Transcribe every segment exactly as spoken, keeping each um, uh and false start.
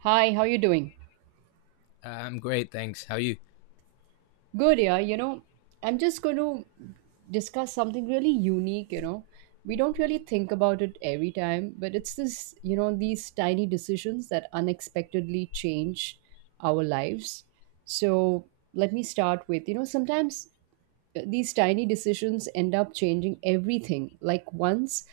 Hi, how you doing? Uh, I'm great, thanks. How are you? Good, yeah. You know, I'm just going to discuss something really unique, you know. We don't really think about it every time, but it's this, you know, these tiny decisions that unexpectedly change our lives. So, let me start with, you know, sometimes these tiny decisions end up changing everything. Like once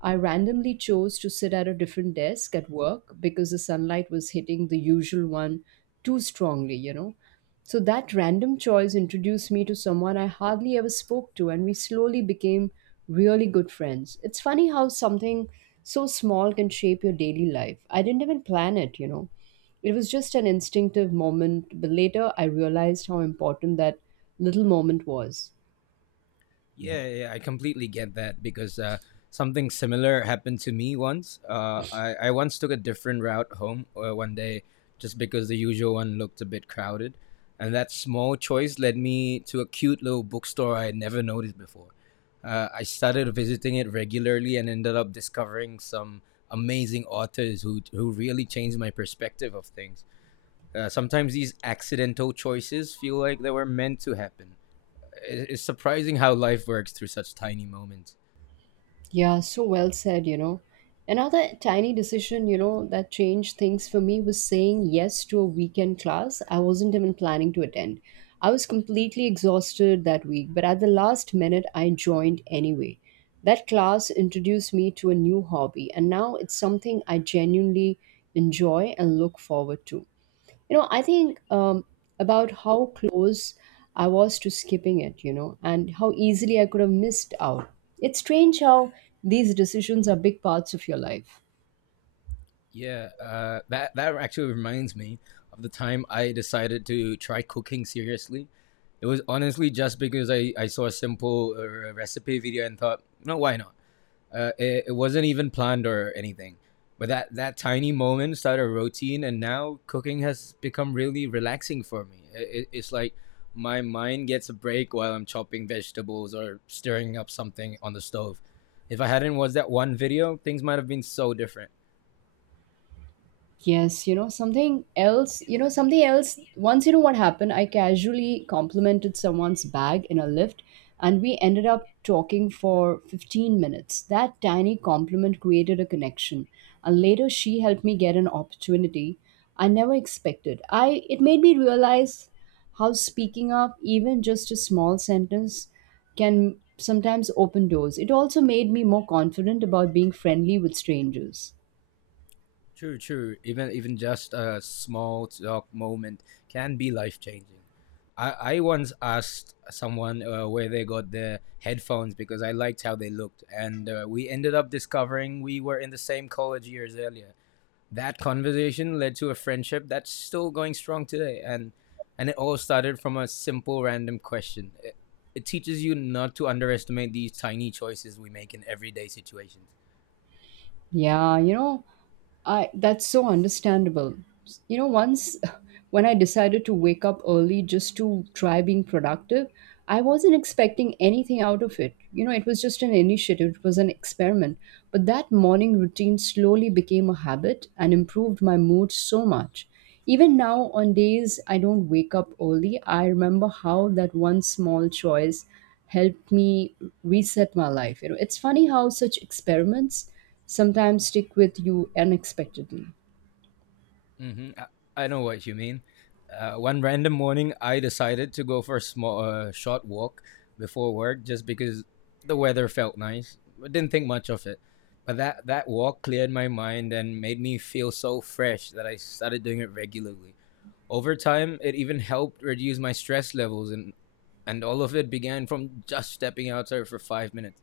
I randomly chose to sit at a different desk at work because the sunlight was hitting the usual one too strongly, you know. So that random choice introduced me to someone I hardly ever spoke to, and we slowly became really good friends. It's funny how something so small can shape your daily life. I didn't even plan it, you know. It was just an instinctive moment, but later I realized how important that little moment was. Yeah, yeah, I completely get that because uh, something similar happened to me once. Uh, I, I once took a different route home uh, one day just because the usual one looked a bit crowded. And that small choice led me to a cute little bookstore I had never noticed before. Uh, I started visiting it regularly and ended up discovering some amazing authors who, who really changed my perspective of things. Uh, sometimes these accidental choices feel like they were meant to happen. It's surprising how life works through such tiny moments. Yeah, so well said, you know. Another tiny decision, you know, that changed things for me was saying yes to a weekend class I wasn't even planning to attend. I was completely exhausted that week, but at the last minute, I joined anyway. That class introduced me to a new hobby, and now it's something I genuinely enjoy and look forward to. you know I think um, about how close I was to skipping it you know and how easily I could have missed out. It's strange how these decisions are big parts of your life. Yeah, uh, that that actually reminds me of the time I decided to try cooking seriously. It was honestly just because I, I saw a simple uh, recipe video and thought, no, why not? Uh, it, it wasn't even planned or anything. But that, that tiny moment started a routine, and now cooking has become really relaxing for me. It, it's like my mind gets a break while I'm chopping vegetables or stirring up something on the stove. If I hadn't watched that one video, things might have been so different. Yes, you know, something else, you know, something else. Once, you know, what happened, I casually complimented someone's bag in a lift and we ended up talking for fifteen minutes. That tiny compliment created a connection. And later, she helped me get an opportunity I never expected. I It made me realize how speaking up, even just a small sentence, can sometimes open doors. It also made me more confident about being friendly with strangers. True, true. Even even just a small talk moment can be life changing. I, I once asked someone uh, where they got their headphones because I liked how they looked, and uh, we ended up discovering we were in the same college years earlier. That conversation led to a friendship that's still going strong today, and and it all started from a simple random question. It, it teaches you not to underestimate these tiny choices we make in everyday situations. Yeah, you know, I that's so understandable. You know, once when I decided to wake up early just to try being productive, I wasn't expecting anything out of it. You know, it was just an initiative, it was an experiment. But that morning routine slowly became a habit and improved my mood so much. Even now, on days I don't wake up early, I remember how that one small choice helped me reset my life. You know, it's funny how such experiments sometimes stick with you unexpectedly. hmm I, I know what you mean. Uh, one random morning, I decided to go for a small, uh, short walk before work just because the weather felt nice. I didn't think much of it. But that, that walk cleared my mind and made me feel so fresh that I started doing it regularly. Over time, it even helped reduce my stress levels, and, and all of it began from just stepping outside for five minutes.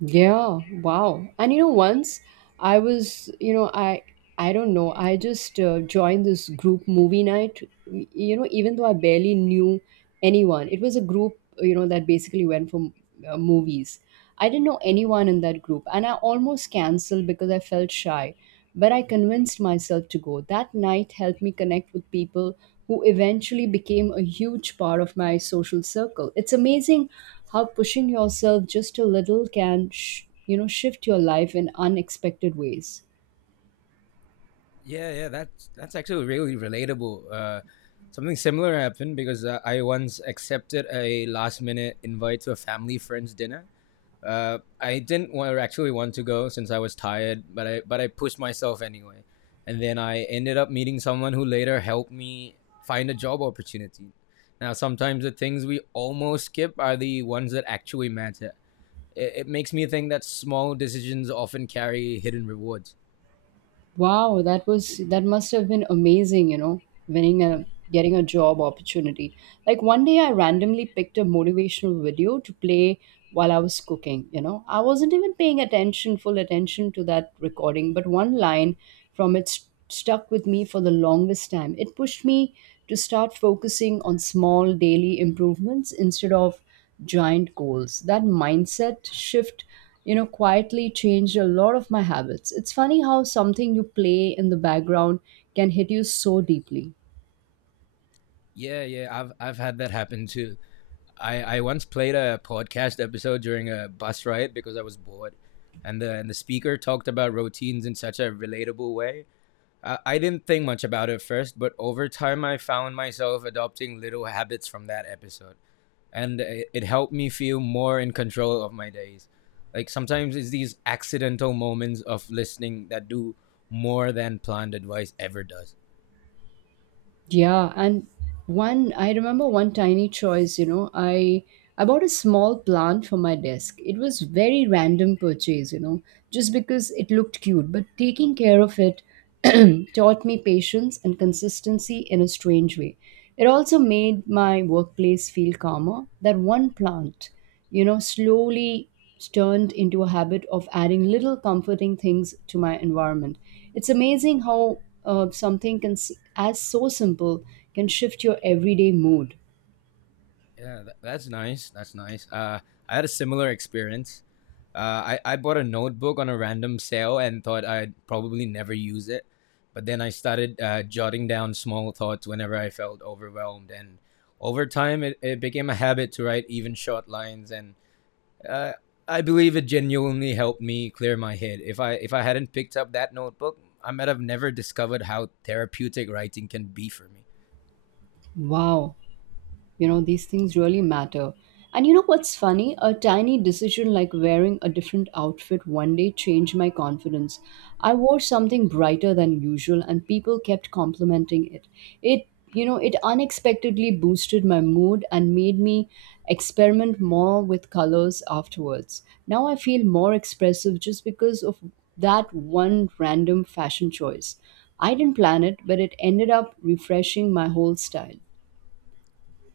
Yeah, wow. And you know once I was you know I I don't know I just uh, joined this group movie night, y- you know even though I barely knew anyone. It was a group you know that basically went for uh, movies. I didn't know anyone in that group and I almost canceled because I felt shy, but I convinced myself to go. That night helped me connect with people who eventually became a huge part of my social circle. It's amazing how pushing yourself just a little can, sh- you know, shift your life in unexpected ways. Yeah, yeah, that's that's actually really relatable. Uh, something similar happened because uh, I once accepted a last minute invite to a family friends dinner. Uh, I didn't want, actually want to go since I was tired, but I but I pushed myself anyway, and then I ended up meeting someone who later helped me find a job opportunity. Now, sometimes the things we almost skip are the ones that actually matter. It, it makes me think that small decisions often carry hidden rewards. Wow, that was that must have been amazing, you know, winning a getting a job opportunity. Like one day I randomly picked a motivational video to play while I was cooking, you know. I wasn't even paying attention, full attention to that recording, but one line from it st- stuck with me for the longest time. It pushed me to start focusing on small daily improvements instead of giant goals. That mindset shift, you know, quietly changed a lot of my habits. It's funny how something you play in the background can hit you so deeply. Yeah, yeah, I've I've had that happen too. I, I once played a podcast episode during a bus ride because I was bored, and the and the speaker talked about routines in such a relatable way. I, I didn't think much about it first, but over time I found myself adopting little habits from that episode, and it, it helped me feel more in control of my days. Like sometimes it's these accidental moments of listening that do more than planned advice ever does. Yeah, and one I remember one tiny choice, you know, I I bought a small plant for my desk. It was very random purchase, you know, just because it looked cute, but taking care of it taught me patience and consistency in a strange way. It also made my workplace feel calmer. That one plant, you know, slowly turned into a habit of adding little comforting things to my environment. It's amazing how uh, something can, s- as so simple, can shift your everyday mood. Yeah, tha- that's nice. That's nice. Uh, I had a similar experience. Uh, I, I bought a notebook on a random sale and thought I'd probably never use it. But then I started uh, jotting down small thoughts whenever I felt overwhelmed. And over time, it, it became a habit to write even short lines. And uh, I believe it genuinely helped me clear my head. If I, if I hadn't picked up that notebook, I might have never discovered how therapeutic writing can be for me. Wow. You know, these things really matter. And you know what's funny? A tiny decision like wearing a different outfit one day changed my confidence. I wore something brighter than usual and people kept complimenting it. It, you know, it unexpectedly boosted my mood and made me experiment more with colors afterwards. Now I feel more expressive just because of that one random fashion choice. I didn't plan it, but it ended up refreshing my whole style.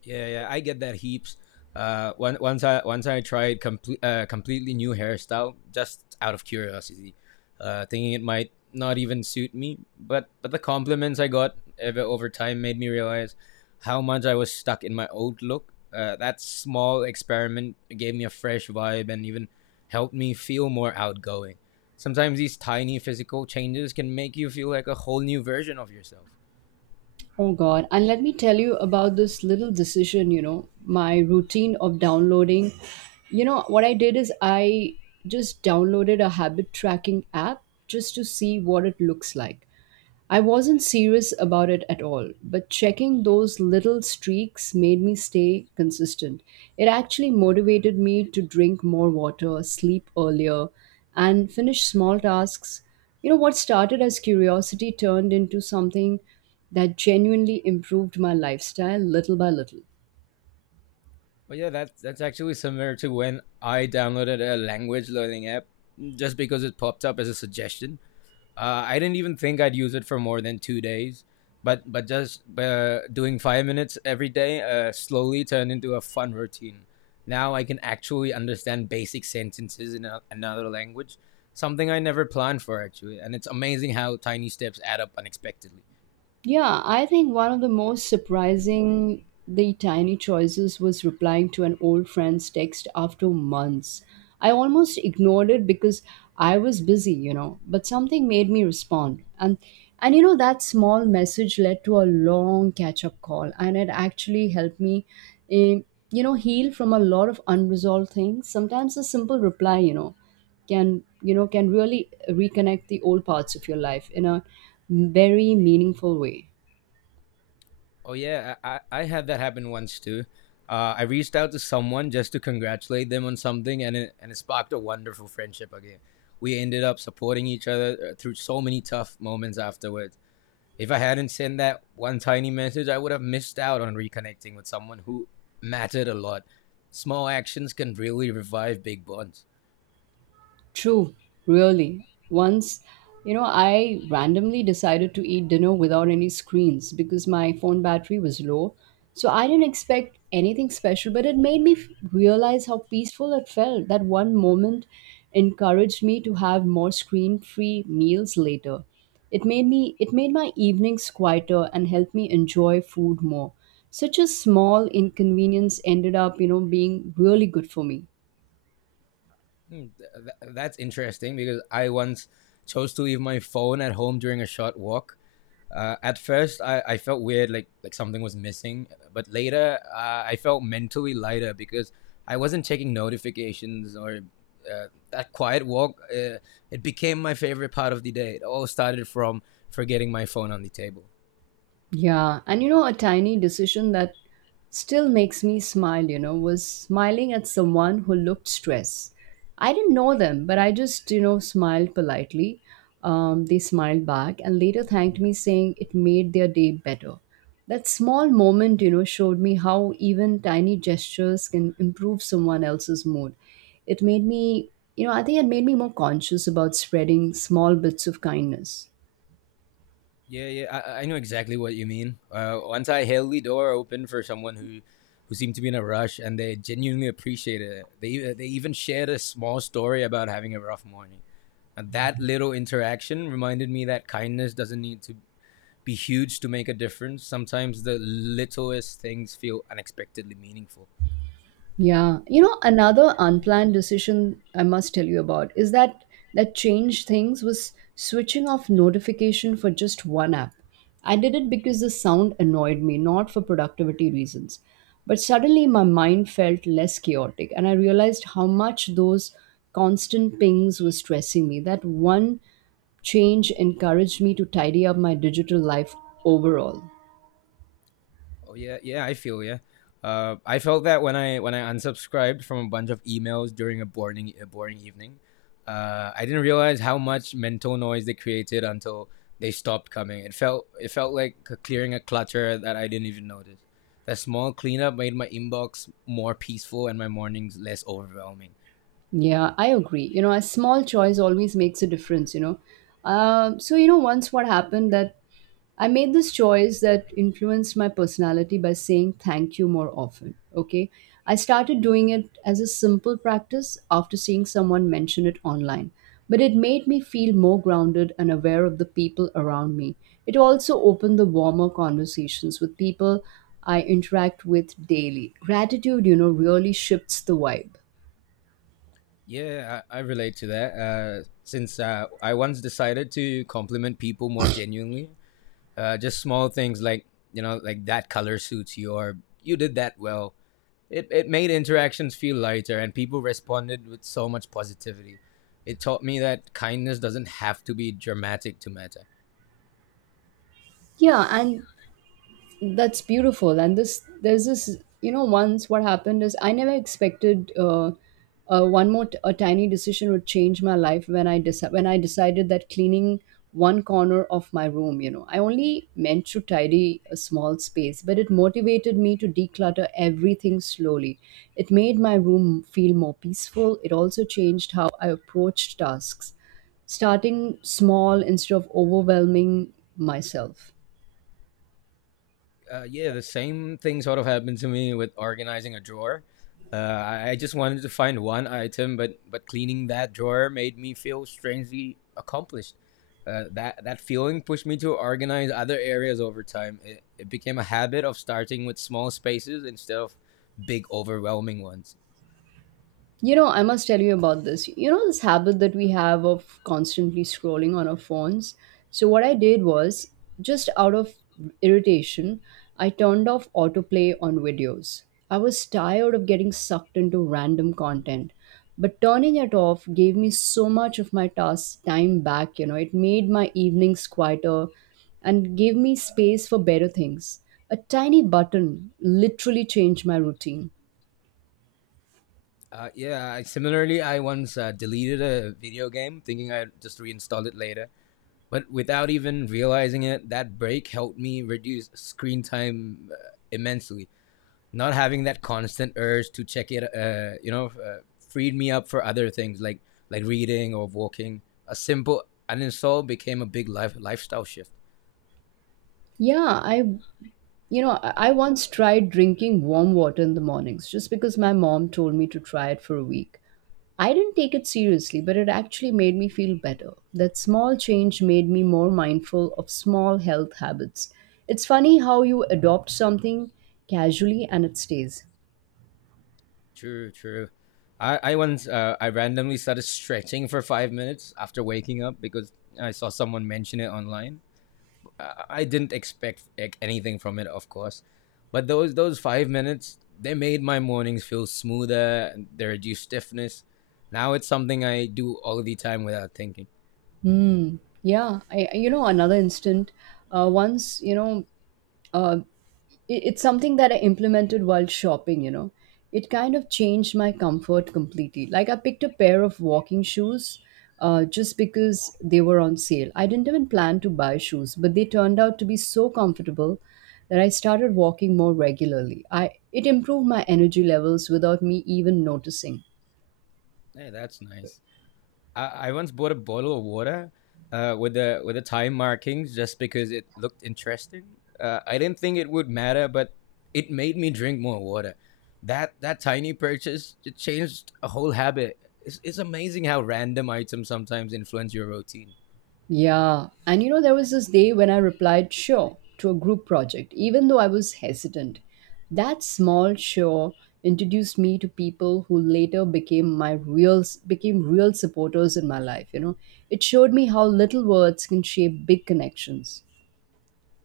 Yeah, yeah, I get that heaps. Uh, one, once I once I tried complete uh, completely new hairstyle just out of curiosity, uh, thinking it might not even suit me. But but the compliments I got ever over time made me realize how much I was stuck in my old look. Uh, that small experiment gave me a fresh vibe and even helped me feel more outgoing. Sometimes these tiny physical changes can make you feel like a whole new version of yourself. Oh God. And let me tell you about this little decision, you know, my routine of downloading. You know, what I did is I just downloaded a habit tracking app just to see what it looks like. I wasn't serious about it at all, but checking those little streaks made me stay consistent. It actually motivated me to drink more water, sleep earlier, and finish small tasks. You know, what started as curiosity turned into something that genuinely improved my lifestyle little by little. Well, yeah, that's that's actually similar to when I downloaded a language learning app just because it popped up as a suggestion. Uh, I didn't even think I'd use it for more than two days, but but just uh, doing five minutes every day uh, slowly turned into a fun routine. Now I can actually understand basic sentences in a, another language, something I never planned for actually, and it's amazing how tiny steps add up unexpectedly. Yeah, I think one of the most surprising the tiny choices was replying to an old friend's text after months. I almost ignored it because I was busy, you know, but something made me respond. And and you know that small message led to a long catch-up call and it actually helped me eh, you know heal from a lot of unresolved things. Sometimes a simple reply, you know, can you know can really reconnect the old parts of your life in a very meaningful way. Oh yeah, I I I had that happen once too. Uh, I reached out to someone just to congratulate them on something, and it and it sparked a wonderful friendship again. We ended up supporting each other uh, through so many tough moments afterwards. If I hadn't sent that one tiny message, I would have missed out on reconnecting with someone who mattered a lot. Small actions can really revive big bonds. True, really. Once, you know, I randomly decided to eat dinner without any screens because my phone battery was low. So I didn't expect anything special, but it made me f- realize how peaceful it felt. That one moment encouraged me to have more screen-free meals later. It made me it made my evenings quieter and helped me enjoy food more. Such a small inconvenience ended up, you know, being really good for me. Hmm, th- th- that's interesting because I once chose to leave my phone at home during a short walk. Uh, at first, I, I felt weird, like like something was missing. But later, uh, I felt mentally lighter because I wasn't checking notifications or uh, that quiet walk. Uh, it became my favorite part of the day. It all started from forgetting my phone on the table. Yeah, and you know, a tiny decision that still makes me smile, you know, was smiling at someone who looked stressed. I didn't know them, but I just, you know, smiled politely. Um, they smiled back and later thanked me, saying it made their day better. That small moment, you know, showed me how even tiny gestures can improve someone else's mood. It made me, you know, I think it made me more conscious about spreading small bits of kindness. Yeah, yeah, I, I know exactly what you mean. Uh, once I held the door open for someone who, who seemed to be in a rush, and they genuinely appreciated it. They they even shared a small story about having a rough morning, and that little interaction reminded me that kindness doesn't need to be huge to make a difference. Sometimes the littlest things feel unexpectedly meaningful. Yeah. You know, another unplanned decision I must tell you about is that that changed things was switching off notification for just one app. I did it because the sound annoyed me, not for productivity reasons. But suddenly my mind felt less chaotic and I realized how much those constant pings were stressing me. That one change encouraged me to tidy up my digital life overall. Oh yeah, yeah, I feel yeah. Uh, I felt that when I when I unsubscribed from a bunch of emails during a boring a boring evening, uh, I didn't realize how much mental noise they created until they stopped coming. It felt it felt like c- clearing a clutter that I didn't even notice. That small cleanup made my inbox more peaceful and my mornings less overwhelming. Yeah, I agree. You know, a small choice always makes a difference, you know. Um, so, you know, once what happened that I made this choice that influenced my personality by saying thank you more often. Okay. I started doing it as a simple practice after seeing someone mention it online. But it made me feel more grounded and aware of the people around me. It also opened the warmer conversations with people I interact with daily. Gratitude, you know, really shifts the vibe. Yeah, I, I relate to that. Uh, since uh, I once decided to compliment people more genuinely, uh, just small things like, you know, like that color suits you or you did that well. it, it made interactions feel lighter and people responded with so much positivity. It taught me that kindness doesn't have to be dramatic to matter. Yeah, and that's beautiful. And this there's this you know once what happened is I never expected uh, uh one more t- a tiny decision would change my life when i deci- when I decided that cleaning one corner of my room you know I only meant to tidy a small space, but it motivated me to declutter everything slowly. It made my room feel more peaceful. It also changed how I approached tasks, starting small instead of overwhelming myself. Uh, yeah, the same thing sort of happened to me with organizing a drawer. Uh, I I just wanted to find one item, but but cleaning that drawer made me feel strangely accomplished. Uh, that that feeling pushed me to organize other areas over time. It, it became a habit of starting with small spaces instead of big overwhelming ones. You know, I must tell you about this. You know, this habit that we have of constantly scrolling on our phones. So, what I did was just out of irritation, I turned off autoplay on videos. I was tired of getting sucked into random content, but turning it off gave me so much of my task time back. You know, it made my evenings quieter and gave me space for better things. A tiny button literally changed my routine. Uh, yeah, I, similarly, I once uh, deleted a video game thinking I'd just reinstall it later. But without even realizing it, that break helped me reduce screen time uh, immensely. Not having that constant urge to check it, uh, you know, uh, freed me up for other things like like reading or walking. A simple uninstall became a big life lifestyle shift. Yeah, I You know, I I once tried drinking warm water in the mornings just because my mom told me to try it for a week. I didn't take it seriously, but it actually made me feel better. That small change made me more mindful of small health habits. It's funny how you adopt something casually and it stays. True, true. I, I once uh, I randomly started stretching for five minutes after waking up because I saw someone mention it online. I I didn't expect, like, anything from it, of course, but those those five minutes, they made my mornings feel smoother. And they reduced stiffness. Now it's something I do all the time without thinking. Hmm. Yeah. I, I- you know, another instant. Uh, once, you know, uh, it- it's something that I implemented while shopping, you know. It kind of changed my comfort completely. Like I picked a pair of walking shoes uh, just because they were on sale. I didn't even plan to buy shoes, but they turned out to be so comfortable that I started walking more regularly. I It improved my energy levels without me even noticing. Hey, that's nice. I, I once bought a bottle of water uh, with the with the time markings just because it looked interesting. Uh, I didn't think it would matter, but it made me drink more water. That that tiny purchase it changed a whole habit. It's, it's amazing how random items sometimes influence your routine. Yeah. And you know, there was this day when I replied, sure, to a group project, even though I was hesitant. That small sure introduced me to people who later became my real became real supporters in my life you know It showed me how little words can shape big connections.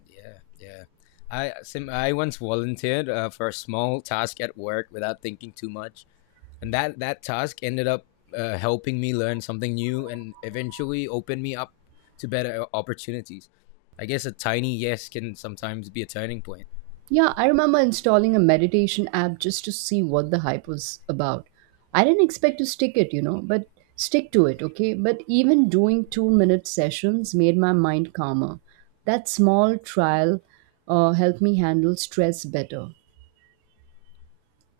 Yeah, yeah. I sim I once volunteered uh, for a small task at work without thinking too much, and that that task ended up uh, helping me learn something new and eventually open me up to better uh, opportunities. I guess a tiny yes can sometimes be a turning point. Yeah, I remember installing a meditation app just to see what the hype was about. I didn't expect to stick it, you know, but stick to it, okay? But even doing two minute sessions made my mind calmer. That small trial uh, helped me handle stress better.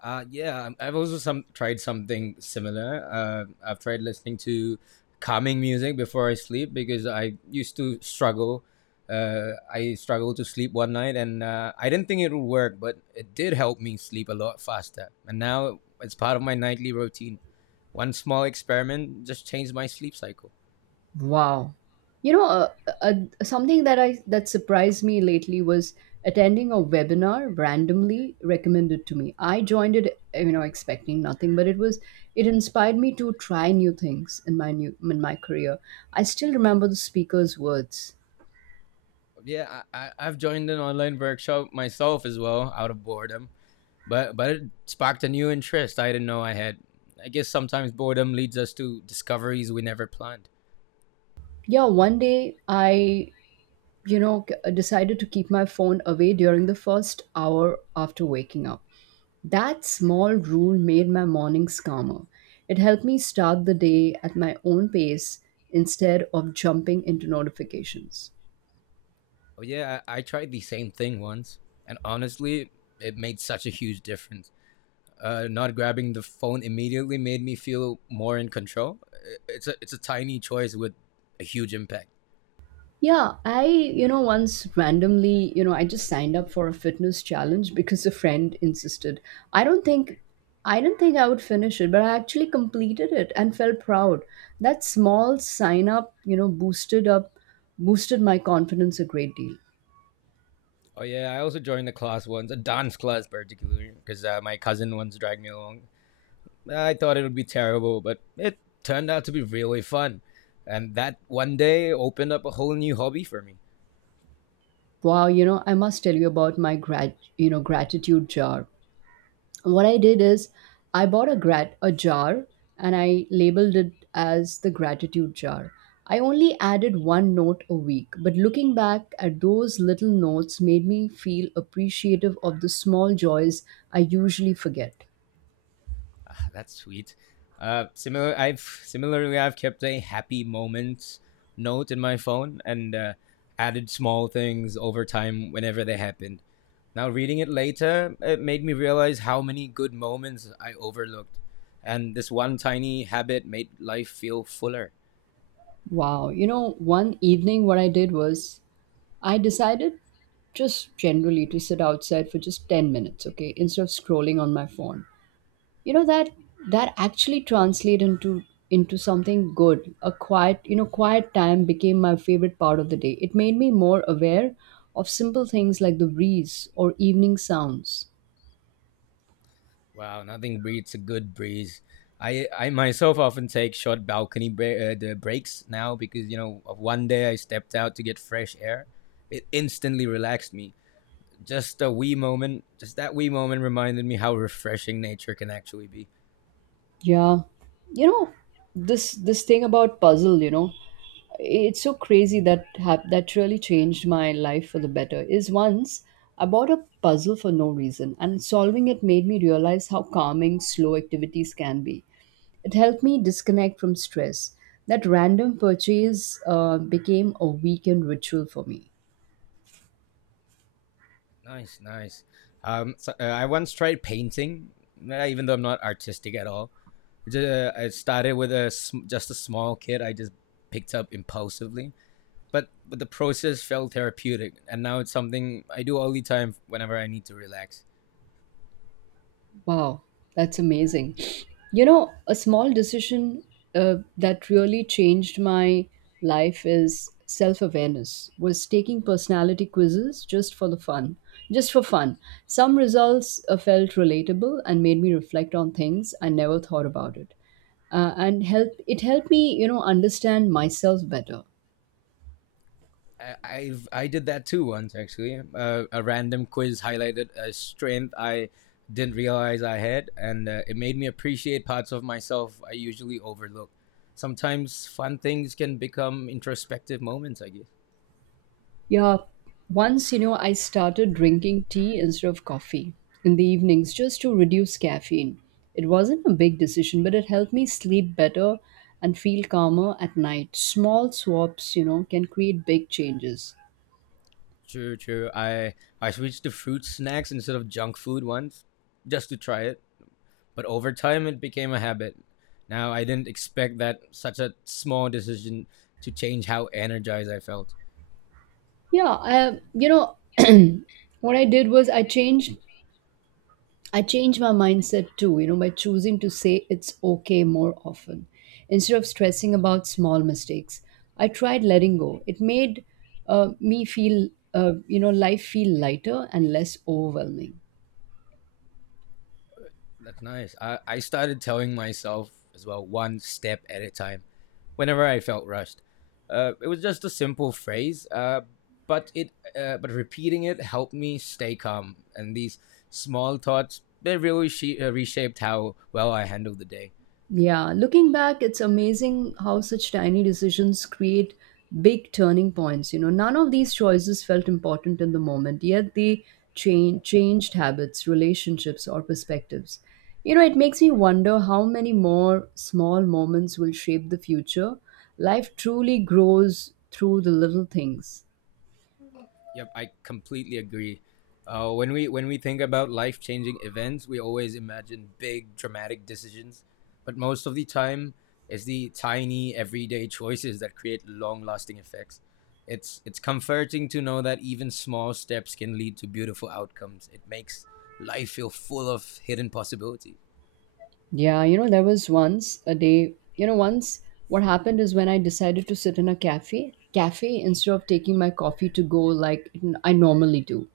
Uh, yeah, um, I've also some tried something similar. Uh, I've tried listening to calming music before I sleep because I used to struggle. Uh, I struggled to sleep one night, and uh, I didn't think it would work, but it did help me sleep a lot faster. And now it's part of my nightly routine. One small experiment just changed my sleep cycle. Wow. You know, uh, uh, uh, Something that I that surprised me lately was attending a webinar randomly recommended to me. I joined it, you know, expecting nothing, but it was it inspired me to try new things in my new in my career. I still remember the speaker's words. Yeah, I, I, I've joined an online workshop myself as well out of boredom. but but it sparked a new interest. I didn't know I had. I guess sometimes boredom leads us to discoveries we never planned. Yeah, one day I, you know, c- decided to keep my phone away during the first hour after waking up. That small rule made my mornings calmer. It helped me start the day at my own pace instead of jumping into notifications. Oh yeah, i, I tried the same thing once, and honestly it made such a huge difference. Uh, not grabbing the phone immediately made me feel more in control. It's a it's a tiny choice with a huge impact. Yeah, I, you know, once randomly, you know, I just signed up for a fitness challenge because a friend insisted. I don't think I didn't think I would finish it, but I actually completed it and felt proud. That small sign up, you know, boosted up boosted my confidence a great deal. Oh yeah, I also joined a class once, a dance class particularly, because uh, my cousin once dragged me along. I thought it would be terrible, but it turned out to be really fun. And that one day opened up a whole new hobby for me. Wow, you know, I must tell you about my grat, you know, gratitude jar. What I did is I bought a grat a jar and I labeled it as the gratitude jar. I only added one note a week, but looking back at those little notes made me feel appreciative of the small joys I usually forget. Ah, that's sweet. Uh, similar, I've similarly I've kept a happy moments note in my phone, and uh, added small things over time whenever they happened. Now reading it later, it made me realize how many good moments I overlooked, and this one tiny habit made life feel fuller. Wow, you know, one evening what I did was I decided just generally to sit outside for just ten minutes, okay, instead of scrolling on my phone. you know that that actually translated into into something good. A quiet you know quiet time became my favorite part of the day. It made me more aware of simple things like the breeze or evening sounds. Wow, nothing beats a good breeze. I I myself often take short balcony bre- uh, the breaks now because you know of one day I stepped out to get fresh air. It instantly relaxed me. Just a wee moment, just that wee moment reminded me how refreshing nature can actually be. Yeah. You know this this thing about puzzle you know it's so crazy Mhm. that hap- that really changed my life for the better is once I bought a puzzle for no reason, and solving it made me realize how calming slow activities can be. It helped me disconnect from stress. That random purchase uh, became a weekend ritual for me. Nice, nice. Um, so, uh, I once tried painting, uh, even though I'm not artistic at all. Ju- uh, I started with a sm- just a small kit I just picked up impulsively. but but the process felt therapeutic, and now it's something I do all the time whenever I need to relax. Wow, that's amazing. You know, a small decision uh, that really changed my life is self-awareness. Was taking personality quizzes just for the fun, just for fun. Some results uh, felt relatable and made me reflect on things I never thought about it, uh, and help. It helped me, you know, understand myself better. I I've, I did that too once actually. Uh, a random quiz highlighted a strength I didn't realize I had, and uh, it made me appreciate parts of myself I usually overlook. Sometimes fun things can become introspective moments, I guess. Yeah, once, you know, I started drinking tea instead of coffee in the evenings just to reduce caffeine. It wasn't a big decision, but it helped me sleep better and feel calmer at night. Small swaps, you know, can create big changes. True, true. I I switched to fruit snacks instead of junk food once, just to try it. but over time it became a habit. Now I didn't expect that such a small decision to change how energized I felt. Yeah, I, you know, what I did was I changed I changed my mindset too, you know, by choosing to say it's okay more often. Instead of stressing about small mistakes, I tried letting go. It made uh, me feel, uh, you know, life feel lighter and less overwhelming. That's nice. I, I started telling myself as well, one step at a time, whenever I felt rushed. Uh, it was just a simple phrase, uh, but it uh, but repeating it helped me stay calm. And these small thoughts, they really she- uh, reshaped how well I handled the day. Yeah, looking back, it's amazing how such tiny decisions create big turning points. You know, none of these choices felt important in the moment, yet they change, changed habits, relationships, or perspectives. You know, it makes me wonder how many more small moments will shape the future. Life truly grows through the little things. Yep, I completely agree. Uh, when we when we think about life changing events, we always imagine big dramatic decisions, but most of the time, it's the tiny everyday choices that create long lasting effects. It's it's comforting to know that even small steps can lead to beautiful outcomes. It makes life feel full of hidden possibilities. Yeah, you know, there was once a day, you know, once what happened is when I decided to sit in a cafe, cafe instead of taking my coffee to go like n- I normally do.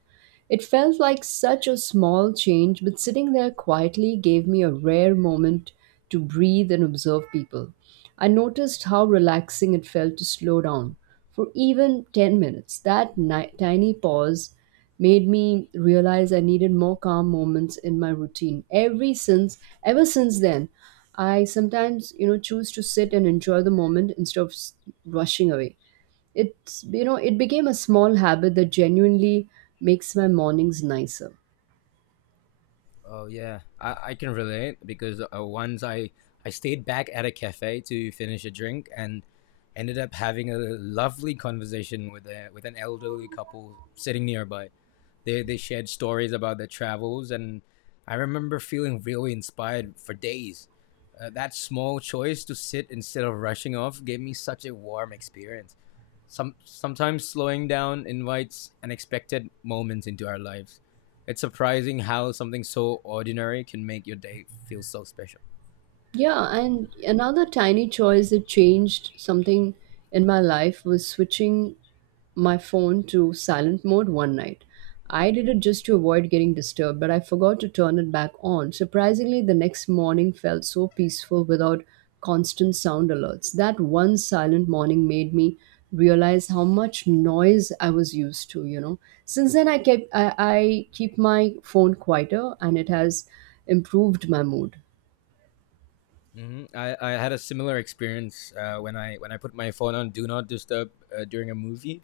It felt like such a small change, but sitting there quietly gave me a rare moment to breathe and observe people. I noticed how relaxing it felt to slow down for even ten minutes. That ni- tiny pause made me realize I needed more calm moments in my routine. Every since ever since then, I sometimes, you know, choose to sit and enjoy the moment instead of s- rushing away. It's, you know, it became a small habit that genuinely makes my mornings nicer. Oh yeah, I, I can relate because uh, once I I stayed back at a cafe to finish a drink and ended up having a lovely conversation with a with an elderly couple sitting nearby. They they shared stories about their travels, and I remember feeling really inspired for days. Uh, that small choice to sit instead of rushing off gave me such a warm experience. Some sometimes slowing down invites unexpected moments into our lives. It's surprising how something so ordinary can make your day feel so special. Yeah, and another tiny choice that changed something in my life was switching my phone to silent mode one night. I did it just to avoid getting disturbed, but I forgot to turn it back on. Surprisingly, the next morning felt so peaceful without constant sound alerts. That one silent morning made me realize how much noise I was used to, you know. Since then I kept I, I keep my phone quieter and it has improved my mood. Hmm. I, I had a similar experience uh, when I when I put my phone on Do Not Disturb uh, during a movie.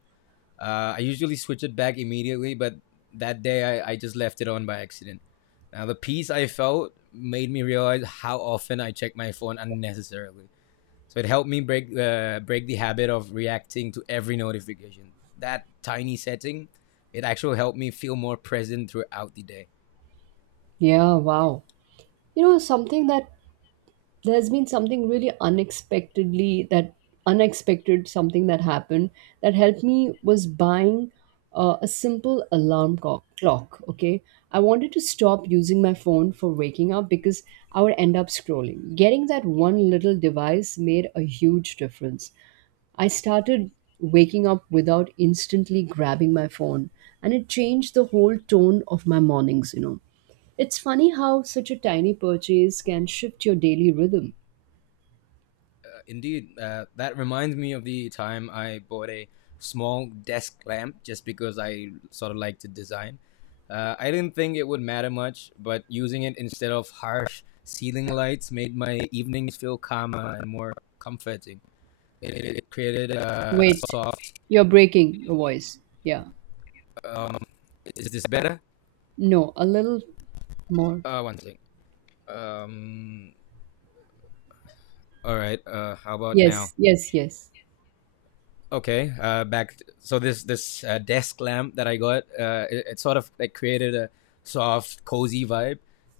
Uh, I usually switch it back immediately, but that day I, I just left it on by accident. Now, the peace I felt made me realize how often I check my phone unnecessarily. So it helped me break the break the habit of reacting to every notification. That tiny setting, it actually helped me feel more present throughout the day. Yeah, wow. you know something that There's been something really unexpectedly that unexpected. Something that happened that helped me was buying uh, a simple alarm co- clock, okay? I wanted to stop using my phone for waking up because I would end up scrolling. Getting that one little device made a huge difference. I started waking up without instantly grabbing my phone, and it changed the whole tone of my mornings, you know. It's funny how such a tiny purchase can shift your daily rhythm. Uh, indeed, uh, that reminds me of the time I bought a small desk lamp just because I sort of like to design. Uh, I didn't think it would matter much, but using it instead of harsh ceiling lights made my evenings feel calmer and more comforting. It, it, it created a Wait, soft. you're breaking your voice. Yeah. Um, is this better? No, a little more. Uh, one thing. Um, all right. Uh, how about Yes, now? yes, yes. Okay, uh back. So this this uh, desk lamp that I got, uh it, it sort of like created a soft cozy vibe,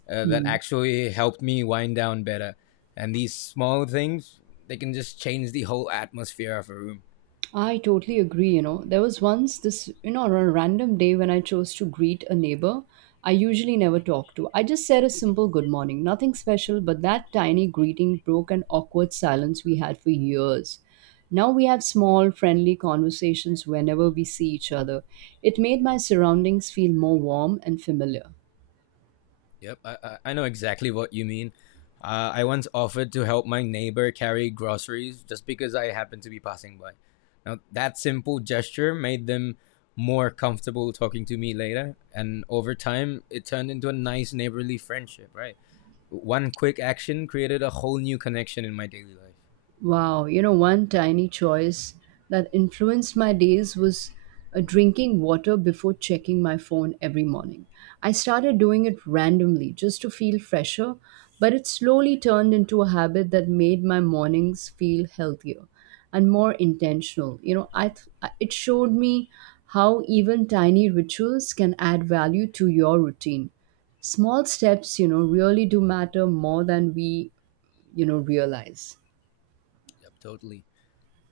uh, that Hmm. actually helped me wind down better. And these small things, they can just change the whole atmosphere of a room. I totally agree. You know, there was once this, you know, on a random day when I chose to greet a neighbor I usually never talk to. I just said a simple good morning, nothing special, but that tiny greeting broke an awkward silence we had for years. Now we have small, friendly conversations whenever we see each other. It made my surroundings feel more warm and familiar. Yep, I, I- I know exactly what you mean. Uh, I once offered to help my neighbor carry groceries just because I happened to be passing by. Now, that simple gesture made them more comfortable talking to me later, and over time, it turned into a nice neighborly friendship, right? One quick action created a whole new connection in my daily life. Wow, you know, one tiny choice that influenced my days was uh, drinking water before checking my phone every morning. I started doing it randomly just to feel fresher, but it slowly turned into a habit that made my mornings feel healthier and more intentional. You know, I th- I- it showed me how even tiny rituals can add value to your routine. Small steps, you know, really do matter more than we, you know, realize. Yep, totally.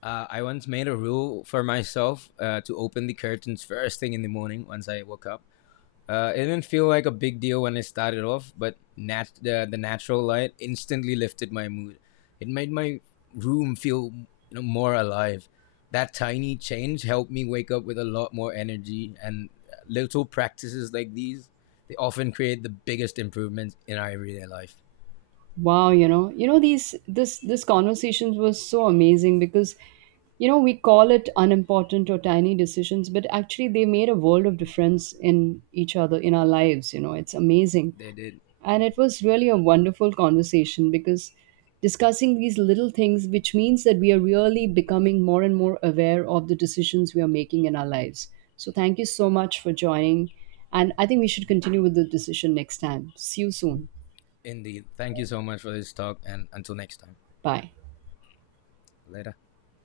Uh, I once made a rule for myself uh, to open the curtains first thing in the morning once I woke up. Uh, it didn't feel like a big deal when I started off, but nat- the, the natural light instantly lifted my mood. It made my room feel, you know, more alive. That tiny change helped me wake up with a lot more energy, and little practices like these, they often create the biggest improvements in our everyday life. Wow, you know, you know these this this conversations was so amazing because you know we call it unimportant or tiny decisions, but actually they made a world of difference in each other in our lives, you know. It's amazing. They did And it was really a wonderful conversation because discussing these little things which means that we are really becoming more and more aware of the decisions we are making in our lives. So thank you so much for joining and I think we should continue with the decision next time. See you soon. indeed. Thank you so much for this talk, and until next time, Bye. later.